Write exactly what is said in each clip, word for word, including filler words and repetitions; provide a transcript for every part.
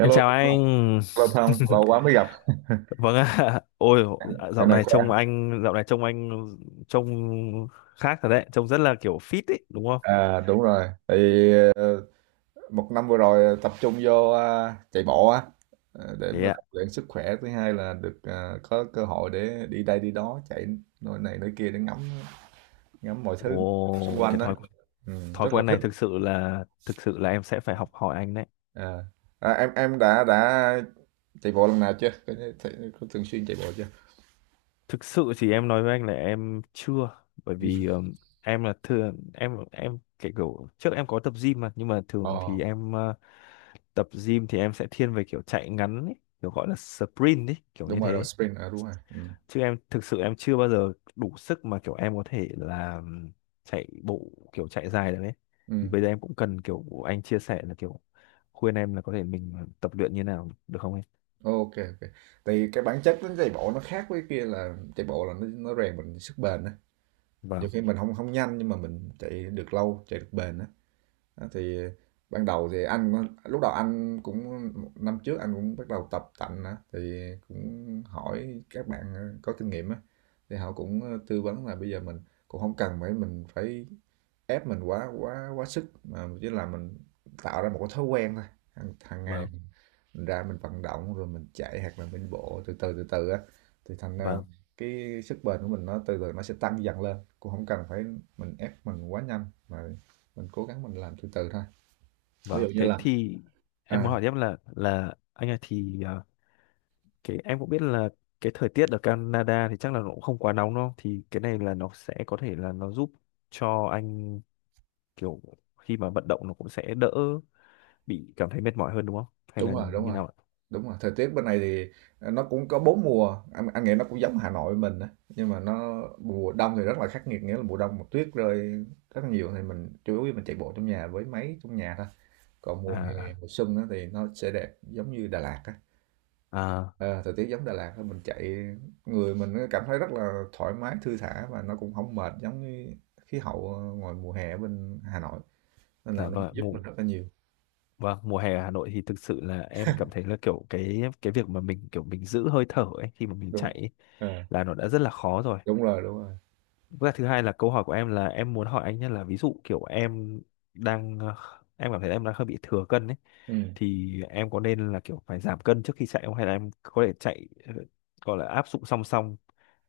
Em chào anh. lâu không, lâu quá mới gặp, Vâng ạ. Ôi, dạo dạo này này khỏe. trông anh, dạo này trông anh trông khác thật đấy, trông rất là kiểu fit ấy, đúng không? À đúng rồi, thì ờ, một năm vừa rồi tập trung vô à, chạy bộ á, ờ, để Thế mà ạ. rèn luyện sức khỏe. Thứ hai là được à, có cơ hội để đi đây đi đó, chạy nơi này nơi kia để ngắm ngắm mọi thứ xung Ồ, quanh cái đó. thói Ừ, thói rất là quen thích. này thực sự là thực sự là em sẽ phải học hỏi anh đấy. À, à, em em đã đã chạy bộ lần nào chưa? Có, có thường xuyên chạy bộ chưa? Thực sự thì em nói với anh là em chưa, bởi vì ừm, em là thường em em cái kiểu trước em có tập gym mà, nhưng mà Ồ, thường thì em ờ, tập gym thì em sẽ thiên về kiểu chạy ngắn ấy, kiểu gọi là sprint ấy, kiểu đúng như rồi, rồi thế sprint, à, đúng rồi. Ừ. chứ em thực sự em chưa bao giờ đủ sức mà kiểu em có thể là chạy bộ kiểu chạy dài được ấy Ừ. thì bây giờ em cũng cần kiểu anh chia sẻ là kiểu khuyên em là có thể mình tập luyện như nào được không em. Ok, ok. Tại cái bản chất đến chạy bộ nó khác với kia là chạy bộ là nó nó rèn mình sức bền á. Nhiều Vâng, khi mình không không nhanh nhưng mà mình chạy được lâu, chạy được bền á. Đó, thì ban đầu thì anh lúc đầu anh cũng năm trước anh cũng bắt đầu tập tành á thì cũng hỏi các bạn ờ, có kinh nghiệm á thì họ cũng ờ, tư vấn là bây giờ mình cũng không cần phải mình phải ép mình quá quá quá sức mà chỉ là mình tạo ra một cái thói quen thôi hàng, hàng ngày vâng, mình ra mình vận động rồi mình chạy hoặc là mình bộ từ từ từ từ á thì thành ra vâng, cái sức bền của mình nó từ từ nó sẽ tăng dần lên cũng không cần phải mình ép mình quá nhanh mà mình cố gắng mình làm từ từ thôi ví vâng. dụ như Thế là thì em à, muốn hỏi tiếp là là anh ơi thì à, cái em cũng biết là cái thời tiết ở Canada thì chắc là nó cũng không quá nóng đâu thì cái này là nó sẽ có thể là nó giúp cho anh kiểu khi mà vận động nó cũng sẽ đỡ bị cảm thấy mệt mỏi hơn đúng không hay đúng là rồi đúng như rồi nào ạ? đúng rồi thời tiết bên này thì nó cũng có bốn mùa anh, anh nghĩ nó cũng giống Hà Nội mình á nhưng mà nó mùa đông thì rất là khắc nghiệt nghĩa là mùa đông mà tuyết rơi rất là nhiều thì mình chủ yếu mình chạy bộ trong nhà với máy trong nhà thôi, còn mùa hè À, mùa xuân á thì nó sẽ đẹp giống như Đà Lạt á. à, Ờ, thời tiết giống Đà Lạt thôi, mình chạy người mình cảm thấy rất là thoải mái, thư thả và nó cũng không mệt giống như khí hậu ờ, ngoài mùa hè ở bên Hà Nội. Nên là dạ nó vâng, ạ, giúp mùa mình rất là nhiều. vâng, mùa hè ở Hà Nội thì thực sự là em cảm thấy là kiểu cái cái việc mà mình kiểu mình giữ hơi thở ấy khi mà mình Đúng. chạy ấy, Ờ, là nó đã rất là khó rồi. đúng rồi, đúng rồi. Và thứ hai là câu hỏi của em là em muốn hỏi anh nhé là ví dụ kiểu em đang ờ, em cảm thấy em đang hơi bị thừa cân ấy Ừ. thì em có nên là kiểu phải giảm cân trước khi chạy không hay là em có thể chạy ờ, gọi là áp dụng song song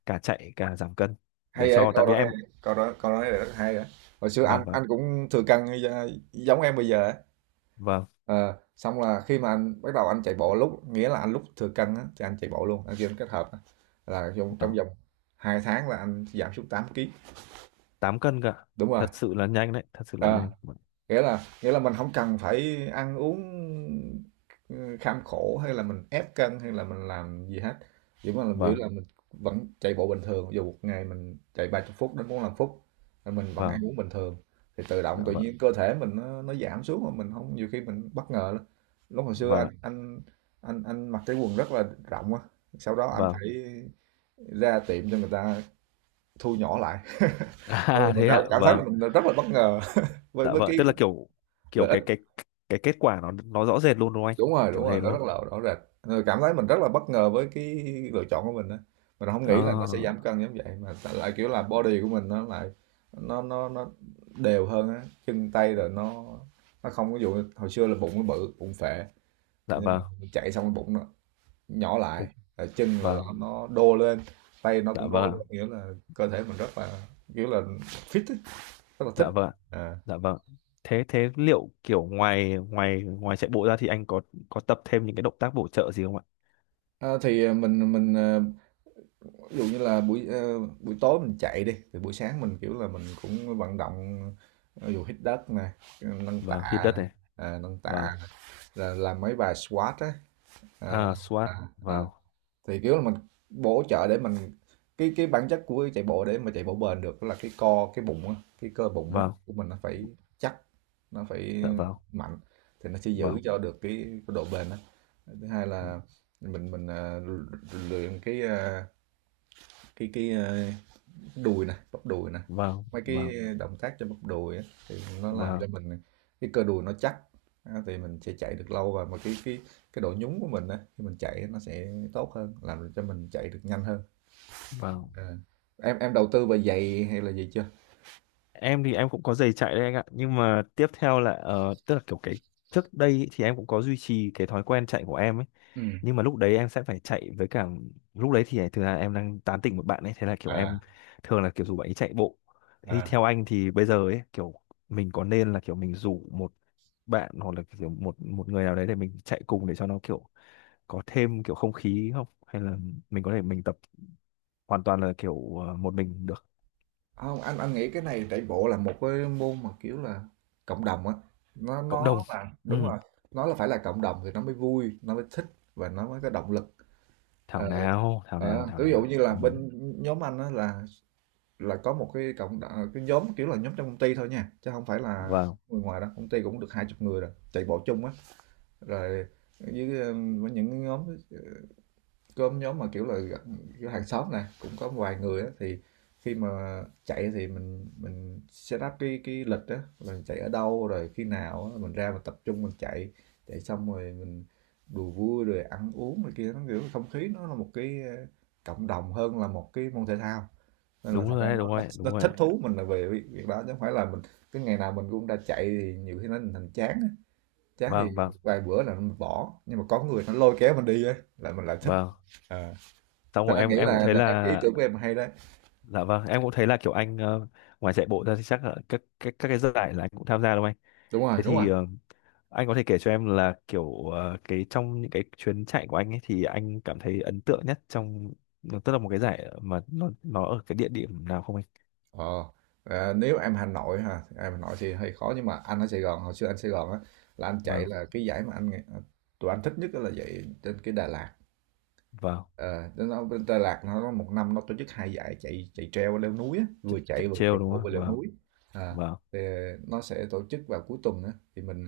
cả chạy cả giảm cân để Hay vậy, cho tại câu vì đó hay. em. Câu đó câu nói này rất hay á. Hồi xưa anh Vâng, vâng, anh cũng thừa cân như da- giống em bây giờ á. vâng, Ờ, xong là khi mà anh bắt đầu anh chạy bộ lúc nghĩa là anh lúc thừa cân á thì anh chạy bộ luôn, anh kêu kết hợp á. Là trong trong vâng. vòng hai tháng là anh giảm xuống tám ký. Tám cân cả, Đúng rồi. thật sự là nhanh đấy, thật sự là Ờ, nhanh. nghĩa là nghĩa là mình không cần phải ăn uống, ừ, kham khổ hay là mình ép cân hay là mình làm gì hết, chỉ mà mình biểu Vâng, là mình vẫn chạy bộ bình thường, dù một ngày mình chạy ba mươi phút đến bốn lăm phút, rồi mình vẫn ăn vâng, uống bình thường, thì tự động dạ tự vâng, nhiên cơ thể mình nó nó giảm xuống mà mình không nhiều khi mình bất ngờ lắm. Lúc hồi xưa vâng anh ạ, anh anh anh mặc cái quần rất là rộng á, sau đó anh vâng. phải ra tiệm cho người ta thu nhỏ lại, rồi À mình thế cảm ạ, cảm thấy vâng, là mình rất là bất ngờ với dạ với vâng cái tức là kiểu kiểu lợi ích cái cái cái kết quả nó nó rõ rệt luôn đúng không anh, đúng rồi đúng kiểu rồi thế nó đúng rất không? là rõ rệt. Ờ, cảm thấy mình rất là bất ngờ với cái lựa chọn của mình á, mình không nghĩ là nó sẽ giảm À, cân giống vậy mà tại- lại kiểu là body của mình nó lại nó nó nó đều hơn á chân tay rồi nó nó không có dụ hồi xưa là bụng nó bự bụng phệ dạ nhưng mà vâng. mình chạy xong cái bụng nó nhỏ lại, Ồ, rồi chân là là vâng, nó đô lên, tay nó dạ cũng vâng đô ạ, lên nghĩa là cơ thể mình rất là kiểu là fit á, rất là thích dạ vâng ạ, à. dạ vâng. Thế thế liệu kiểu ngoài ngoài ngoài chạy bộ ra thì anh có có tập thêm những cái động tác bổ trợ gì không ạ? À, thì mình mình ờ, ví dụ như là buổi, ờ, buổi tối mình chạy đi, thì buổi sáng mình, kiểu là, mình cũng vận động, ví dụ hít đất nè, ờ, nâng Vâng, hít tạ đất nè, này. ờ, nâng tạ Vâng, nè, rồi làm mấy bài squat á, ờ, à ờ, squat ờ. vâng. Thì, kiểu là, mình bổ trợ để mình cái cái bản chất của chạy bộ để mà chạy bộ bền được là cái co, cái bụng á, cái cơ bụng á Vâng, của mình nó phải chắc, nó phải dạ vâng, mạnh thì nó sẽ giữ vâng, cho được cái, cái độ bền á. Thứ hai là mình mình ờ, luyện cái ờ, cái cái ờ, đùi nè, bắp đùi nè, vâng, mấy cái vâng, động tác cho bắp đùi á, thì nó làm cho vâng, mình cái cơ đùi nó chắc á, thì mình sẽ chạy được lâu và mà cái cái cái độ nhún của mình á, khi mình chạy nó sẽ tốt hơn, làm cho mình chạy được nhanh hơn. vâng. Ờ. Em em đầu tư về giày hay là gì chưa? Em thì em cũng có giày chạy đấy anh ạ, nhưng mà tiếp theo là ờ, tức là kiểu cái trước đây ý, thì em cũng có duy trì cái thói quen chạy của em ấy, Ừ. nhưng mà lúc đấy em sẽ phải chạy với cả lúc đấy thì thường là em đang tán tỉnh một bạn ấy, thế là kiểu em À, thường là kiểu rủ bạn ấy chạy bộ. Thế thì à. theo anh thì bây giờ ấy kiểu mình có nên là kiểu mình rủ một bạn hoặc là kiểu một một người nào đấy để mình chạy cùng để cho nó kiểu có thêm kiểu không khí không, hay là mình có thể mình tập hoàn toàn là kiểu ờ, một mình được. Không, anh anh nghĩ cái này chạy bộ là một cái môn mà kiểu là cộng đồng á, nó Cộng đồng, nó là đúng ừ, rồi, nó là phải là cộng đồng thì nó mới vui, nó mới thích và nó mới có động lực. thảo Ờ, nào thảo nào ờ, thảo ví dụ nào, như là ừ. bên nhóm anh á là Là có một cái cộng đ cái nhóm, kiểu là, nhóm trong công ty thôi nha, chứ không phải là Vâng, người ngoài đâu, công ty cũng được hai chục người rồi, chạy bộ chung á. Rồi với, ơ, với những cái nhóm, ờ, có nhóm mà, kiểu là, gặp kiểu hàng xóm nè, cũng có vài người á, thì khi mà chạy thì mình mình set up cái cái lịch á, mình chạy ở đâu, rồi khi nào á mình ra mình tập trung mình chạy, chạy xong rồi mình đùa vui rồi ăn uống này kia, nó, kiểu, không khí nó là một cái, ơ, cộng đồng hơn là một cái môn thể thao, nên là đúng thành rồi ra đấy, đúng nó, nó, rồi đấy, nó đúng rồi thích đấy. thú mình là về việc, việc đó chứ không phải là mình cứ ngày nào mình cũng ra chạy thì nhiều khi nó thành chán á. Chán thì Vâng, vâng, vài bữa là mình bỏ nhưng mà có người nó lôi kéo mình đi á là mình lại thích vâng. à. Xong Nên rồi anh em nghĩ em cũng là thấy là em cái ý là tưởng của em hay đấy. dạ vâng em cũng thấy là kiểu anh ờ, ngoài chạy bộ ra thì chắc là các các các cái giải là anh cũng tham gia đúng không anh? Đúng rồi Thế đúng rồi. thì ờ, anh có thể kể cho em là kiểu ờ, cái trong những cái chuyến chạy của anh ấy thì anh cảm thấy ấn tượng nhất trong tức là một cái giải mà nó nó ở cái địa điểm nào không anh? Ờ, à, nếu em Hà Nội ha em Hà Nội thì hơi khó nhưng mà anh ở Sài Gòn hồi xưa anh Sài Gòn á là anh chạy Vâng, là cái giải mà anh tụi anh thích nhất đó là chạy trên cái Đà Lạt. vâng, Ờ, nó nó bên Đà Lạt nó nó một năm nó tổ chức hai giải chạy chạy treo leo núi á, chạy, vừa chạy chạy vừa trail chạy đúng bộ không vừa leo vâng, núi. À, vâng, thì nó sẽ tổ chức vào cuối tuần á thì mình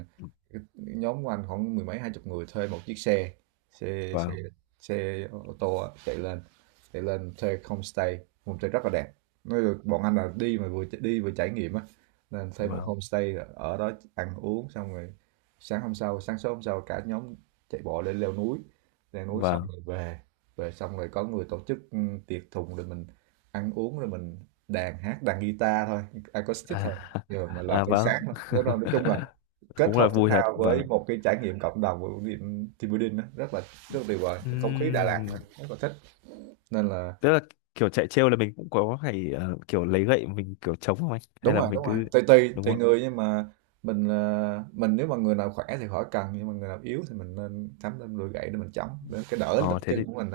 cái nhóm của anh khoảng mười mấy hai chục người thuê một chiếc xe xe xe vâng, xe ô tô á, chạy lên chạy lên thuê homestay, homestay rất là đẹp, nói là bọn anh là đi mà vừa đi vừa trải nghiệm á nên thuê một vâng, homestay ở đó ăn uống xong rồi sáng hôm sau sáng sớm hôm sau cả nhóm chạy bộ lên leo núi, leo núi xong vâng, rồi về rồi xong rồi có người tổ chức ừ, tiệc thùng rồi mình ăn uống rồi mình đàn hát đàn guitar thôi acoustic à, thôi rồi mà làm à tới vâng. sáng lắm. Nói nói chung là kết Cũng là hợp thể vui thật thao với vâng. một cái trải nghiệm cộng đồng của team team building đó, rất là rất là tuyệt vời. Không khí Đà Lạt Ừm, rất là thích nên là. tức là kiểu chạy trêu là mình cũng có phải ờ, kiểu lấy gậy mình kiểu chống không anh hay Đúng là rồi mình đúng rồi, cứ tùy tùy đúng tùy không. người nhưng mà mình, ờ, mình nếu mà người nào khỏe thì khỏi cần, nhưng mà người nào yếu thì mình nên sắm lên đôi gậy để mình chống, để cái đỡ lực Ờ thế thì chân của mình.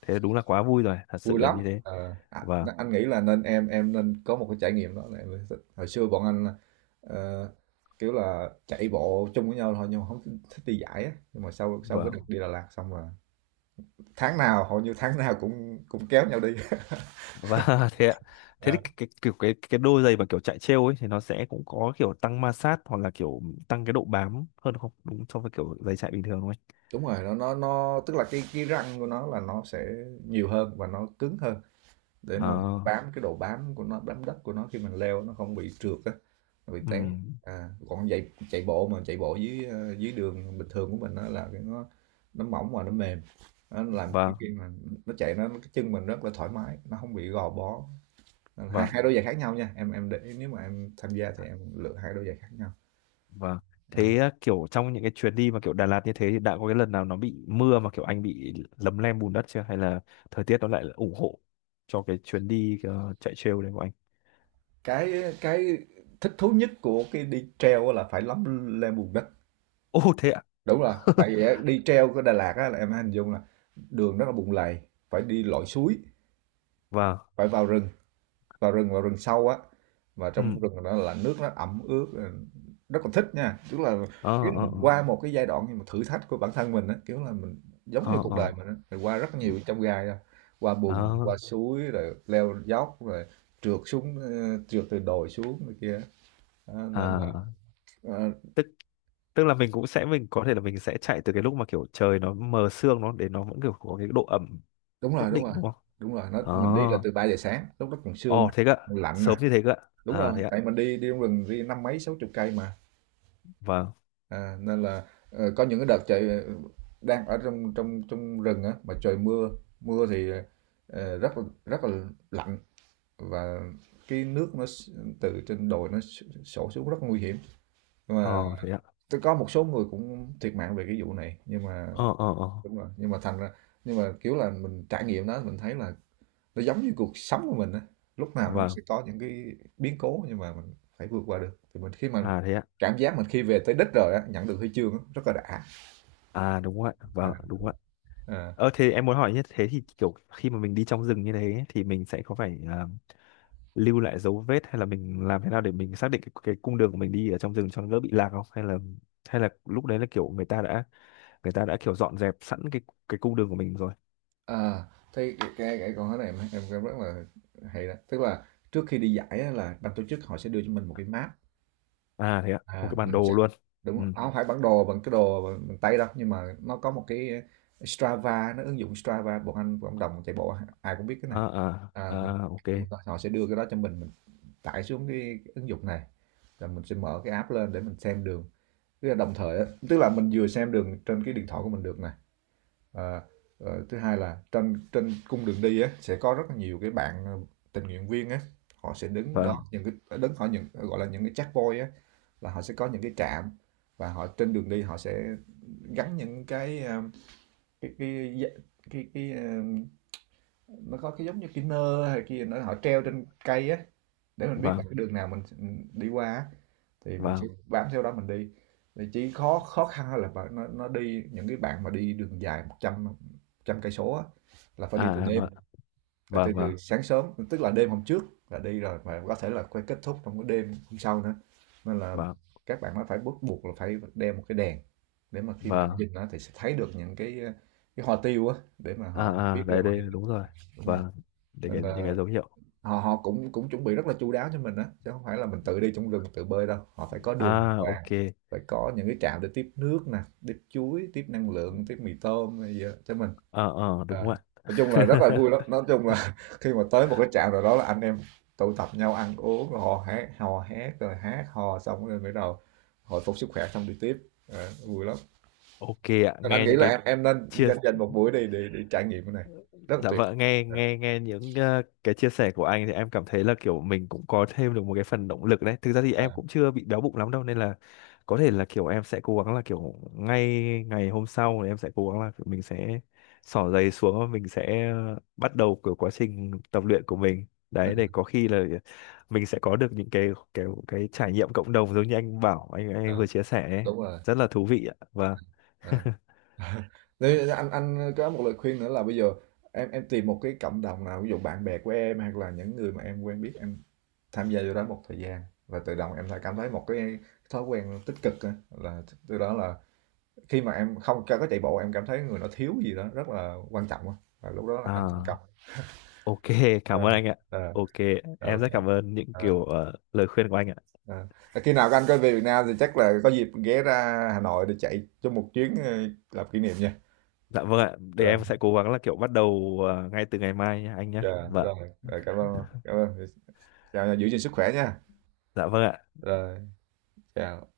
thế đúng là quá vui rồi thật Vui sự là lắm. như thế. Ờ, à, và anh nghĩ là nên em em nên có một cái trải nghiệm đó là em mới. Hồi xưa bọn anh ờ, kiểu là chạy bộ chung với nhau thôi nhưng mà không thích, thích đi giải á, nhưng mà sau sau và cái đợt đi Đà Lạt xong là tháng nào hầu như tháng nào cũng cũng kéo nhau đi. và thế ạ. Thế thì Ờ, cái, cái kiểu cái cái đôi giày mà kiểu chạy trêu ấy thì nó sẽ cũng có kiểu tăng ma sát hoặc là kiểu tăng cái độ bám hơn không đúng so với kiểu giày chạy bình thường đúng không anh? đúng rồi, nó nó nó tức là cái cái răng của nó là nó sẽ nhiều hơn và nó cứng hơn để Ờ, nó bám, cái độ bám của nó, bám đất của nó khi mình leo nó không bị trượt á, nó bị té. ừm, À, còn chạy chạy bộ mà chạy bộ dưới, ờ, dưới đường bình thường của mình đó là cái nó nó mỏng và nó mềm, nó làm cho vâng, khi mà nó chạy nó cái chân mình rất là thoải mái, nó không bị gò bó. Nên hai vâng. hai đôi giày khác nhau nha em em để ý, nếu mà em tham gia thì em lựa hai đôi giày khác nhau. Vâng. Ừ. Thế à, kiểu trong những cái chuyến đi mà kiểu Đà Lạt như thế thì đã có cái lần nào nó bị mưa mà kiểu anh bị lấm lem bùn đất chưa? Hay là thời tiết nó lại ủng hộ cho cái chuyến đi ờ, chạy trail đấy của anh? cái cái thích thú nhất của cái đi treo là phải lắm lên bùn đất. Ô thế ạ? Đúng rồi, tại vì á, đi treo của Đà Lạt á là em hình dung là đường rất là bùn lầy, phải đi lội suối, Vâng. phải vào rừng, vào rừng vào rừng sâu á. Và Ừ. trong rừng đó là nước nó ẩm ướt, ừ, rất là thích nha. Tức là kiểu Ờ là ờ mình ờ qua một cái giai đoạn nhưng mà thử thách của bản thân mình á, kiểu là mình giống như ờ cuộc đời ờ. mình á, mình qua rất Ừ. nhiều trong gai á, qua bùn, Ờ, qua suối, rồi leo dốc, rồi trượt xuống, ờ, trượt từ đồi xuống này kia á. Đó, nên là à. ờ, Tức Tức là mình cũng sẽ mình có thể là mình sẽ chạy từ cái lúc mà kiểu trời nó mờ sương nó để nó vẫn kiểu có cái độ ẩm đúng nhất rồi đúng định rồi. đúng không? Đúng rồi nó Ờ. mình đi là từ ba giờ sáng, lúc đó còn sương Ồ thế cơ. Ạ. còn lạnh. Sớm như thế cơ. Ạ. Đúng À rồi, thế ạ. tại mình đi, đi trong rừng đi năm mấy sáu chục cây mà. Vâng. À, nên là ờ, có những cái đợt trời, ờ, đang ở trong trong trong rừng á mà trời mưa, mưa thì ờ, rất là rất là lạnh, và cái nước nó s- từ trên đồi nó s- sổ xuống rất nguy hiểm. Nhưng Ờ mà thế ạ. tôi có một số người cũng thiệt mạng về cái vụ này, nhưng mà Ờ ờ ờ. đúng rồi. Nhưng mà thành ra, nhưng mà kiểu là mình trải nghiệm đó mình thấy là nó giống như cuộc sống của mình á, lúc nào nó cũng Vâng. sẽ có những cái biến cố nhưng mà mình phải vượt qua được thì mình, khi mà À thế ạ. cảm giác mình khi về tới đích rồi á, nhận được huy chương á, rất là đã. À đúng ạ, à, vâng, đúng ạ. à, Ờ thế em muốn hỏi như thế thì kiểu khi mà mình đi trong rừng như thế thì mình sẽ có phải à, lưu lại dấu vết hay là mình làm thế nào để mình xác định cái, cái cung đường của mình đi ở trong rừng cho nó đỡ bị lạc không? Hay là hay là lúc đấy là kiểu người ta đã người ta đã kiểu dọn dẹp sẵn cái cái cung đường của mình rồi. à, Thấy cái, cái, cái con cái này em, em em rất là hay đó, tức là trước khi đi giải á, là ban tổ chức họ sẽ đưa cho mình một cái map. À thế ạ, một À, cái bản mình sẽ, đồ luôn. đúng Ừ. rồi. Nó không phải bản đồ bằng cái đồ bằng, bằng tay đâu, nhưng mà nó có một cái Strava, nó ứng dụng Strava, bọn anh cộng đồng chạy bộ ai cũng biết cái này. À à à, mình, à ok. Mình- họ sẽ đưa cái đó cho mình mình tải xuống cái ứng dụng này, rồi mình sẽ mở cái app lên để mình xem đường, tức là đồng thời á, tức là mình vừa xem đường trên cái điện thoại của mình được nè. à, ờ, Thứ hai là trên trên cung đường đi á sẽ có rất là nhiều cái bạn, ờ, tình nguyện viên á, họ sẽ đứng Vâng, đó những cái, ờ, đứng họ những, ờ, gọi là những cái checkpoint á, là họ sẽ có những cái trạm. Và họ trên đường đi họ sẽ gắn những cái, ờ, cái cái cái, cái, cái ờ, nó có cái giống như cái nơ hay kia nó họ treo trên cây á, để mình biết là vâng, cái đường nào mình, ừ, đi qua á, thì mình chỉ vâng. bám theo đó mình đi. Thì chỉ khó khó khăn là nó nó đi những cái bạn mà đi đường dài một trăm trăm cây số á, là phải À đi từ à, vâng, đêm, phải từ, vâng, vâng, từ sáng sớm, tức là đêm hôm trước là đi rồi mà có thể là quay kết thúc trong cái đêm hôm sau nữa, nên là vâng, các bạn nó phải bắt buộc là phải đeo một cái đèn, để mà khi mà vâng. nhìn nó thì sẽ thấy được những cái cái hoa tiêu á để mà À họ biết à được đây họ đây đi đúng rồi. đúng rồi. Vâng. Để Nên cái những cái là dấu hiệu. họ họ cũng cũng chuẩn bị rất là chu đáo cho mình á, chứ không phải là mình tự đi trong rừng tự bơi đâu, họ phải có đường đàng À hoàng, ok. phải có những cái trạm để tiếp nước nè, tiếp chuối, tiếp năng lượng, tiếp mì tôm hay gì đó cho mình. Ờ ờ đúng Ờ. rồi Nói chung là rất ạ. là vui lắm, nói chung là khi mà tới một cái trạm nào đó là anh em tụ tập nhau ăn uống rồi hò hét hò hét rồi hát hò xong rồi bắt đầu hồi phục sức khỏe xong đi tiếp. Ờ, vui lắm. Ok ạ, Nên anh nghe nghĩ những là cái em em nên chia dành dành một buổi đi để, để trải nghiệm cái này, rất là dạ tuyệt. vợ nghe nghe nghe những ờ, cái chia sẻ của anh thì em cảm thấy là kiểu mình cũng có thêm được một cái phần động lực đấy, thực ra thì Ờ, em cũng chưa bị béo bụng lắm đâu nên là có thể là kiểu em sẽ cố gắng là kiểu ngay ngày hôm sau thì em sẽ cố gắng là kiểu mình sẽ xỏ giày xuống và mình sẽ ờ, bắt đầu kiểu quá trình tập luyện của mình ờ, đấy để có khi là mình sẽ có được những cái cái cái trải nghiệm cộng đồng giống như anh bảo anh anh ờ, vừa chia sẻ ấy. đúng rồi. Rất là thú vị ạ, vâng, Ờ. Thế anh anh có một lời khuyên nữa là bây giờ em em tìm một cái cộng đồng nào, ví dụ bạn bè của em hoặc là những người mà em quen biết, em tham gia vô đó một thời gian, và tự động em lại cảm thấy một cái thói quen tích cực á, là từ đó là khi mà em không có chạy bộ em cảm thấy người nó thiếu gì đó rất là quan trọng á. Và lúc đó là anh thành công. à. Ok, cảm Ờ, ơn anh ạ. ờ, Ok, ờ, em ok. rất cảm ơn những Ờ, kiểu ờ, lời khuyên của anh ạ. ờ. Và khi nào các anh có về Việt Nam thì chắc là có dịp ghé ra Hà Nội để chạy cho một chuyến, ờ, làm kỷ niệm nha. Dạ vâng ạ, để Rồi. em sẽ cố gắng là kiểu bắt đầu ờ, ngay từ ngày mai nhé anh nhé. Dạ, Vâng, rồi. Rồi, cảm ơn cảm ơn. Chào, giữ gìn sức khỏe nha. dạ vâng ạ. Rồi, chào.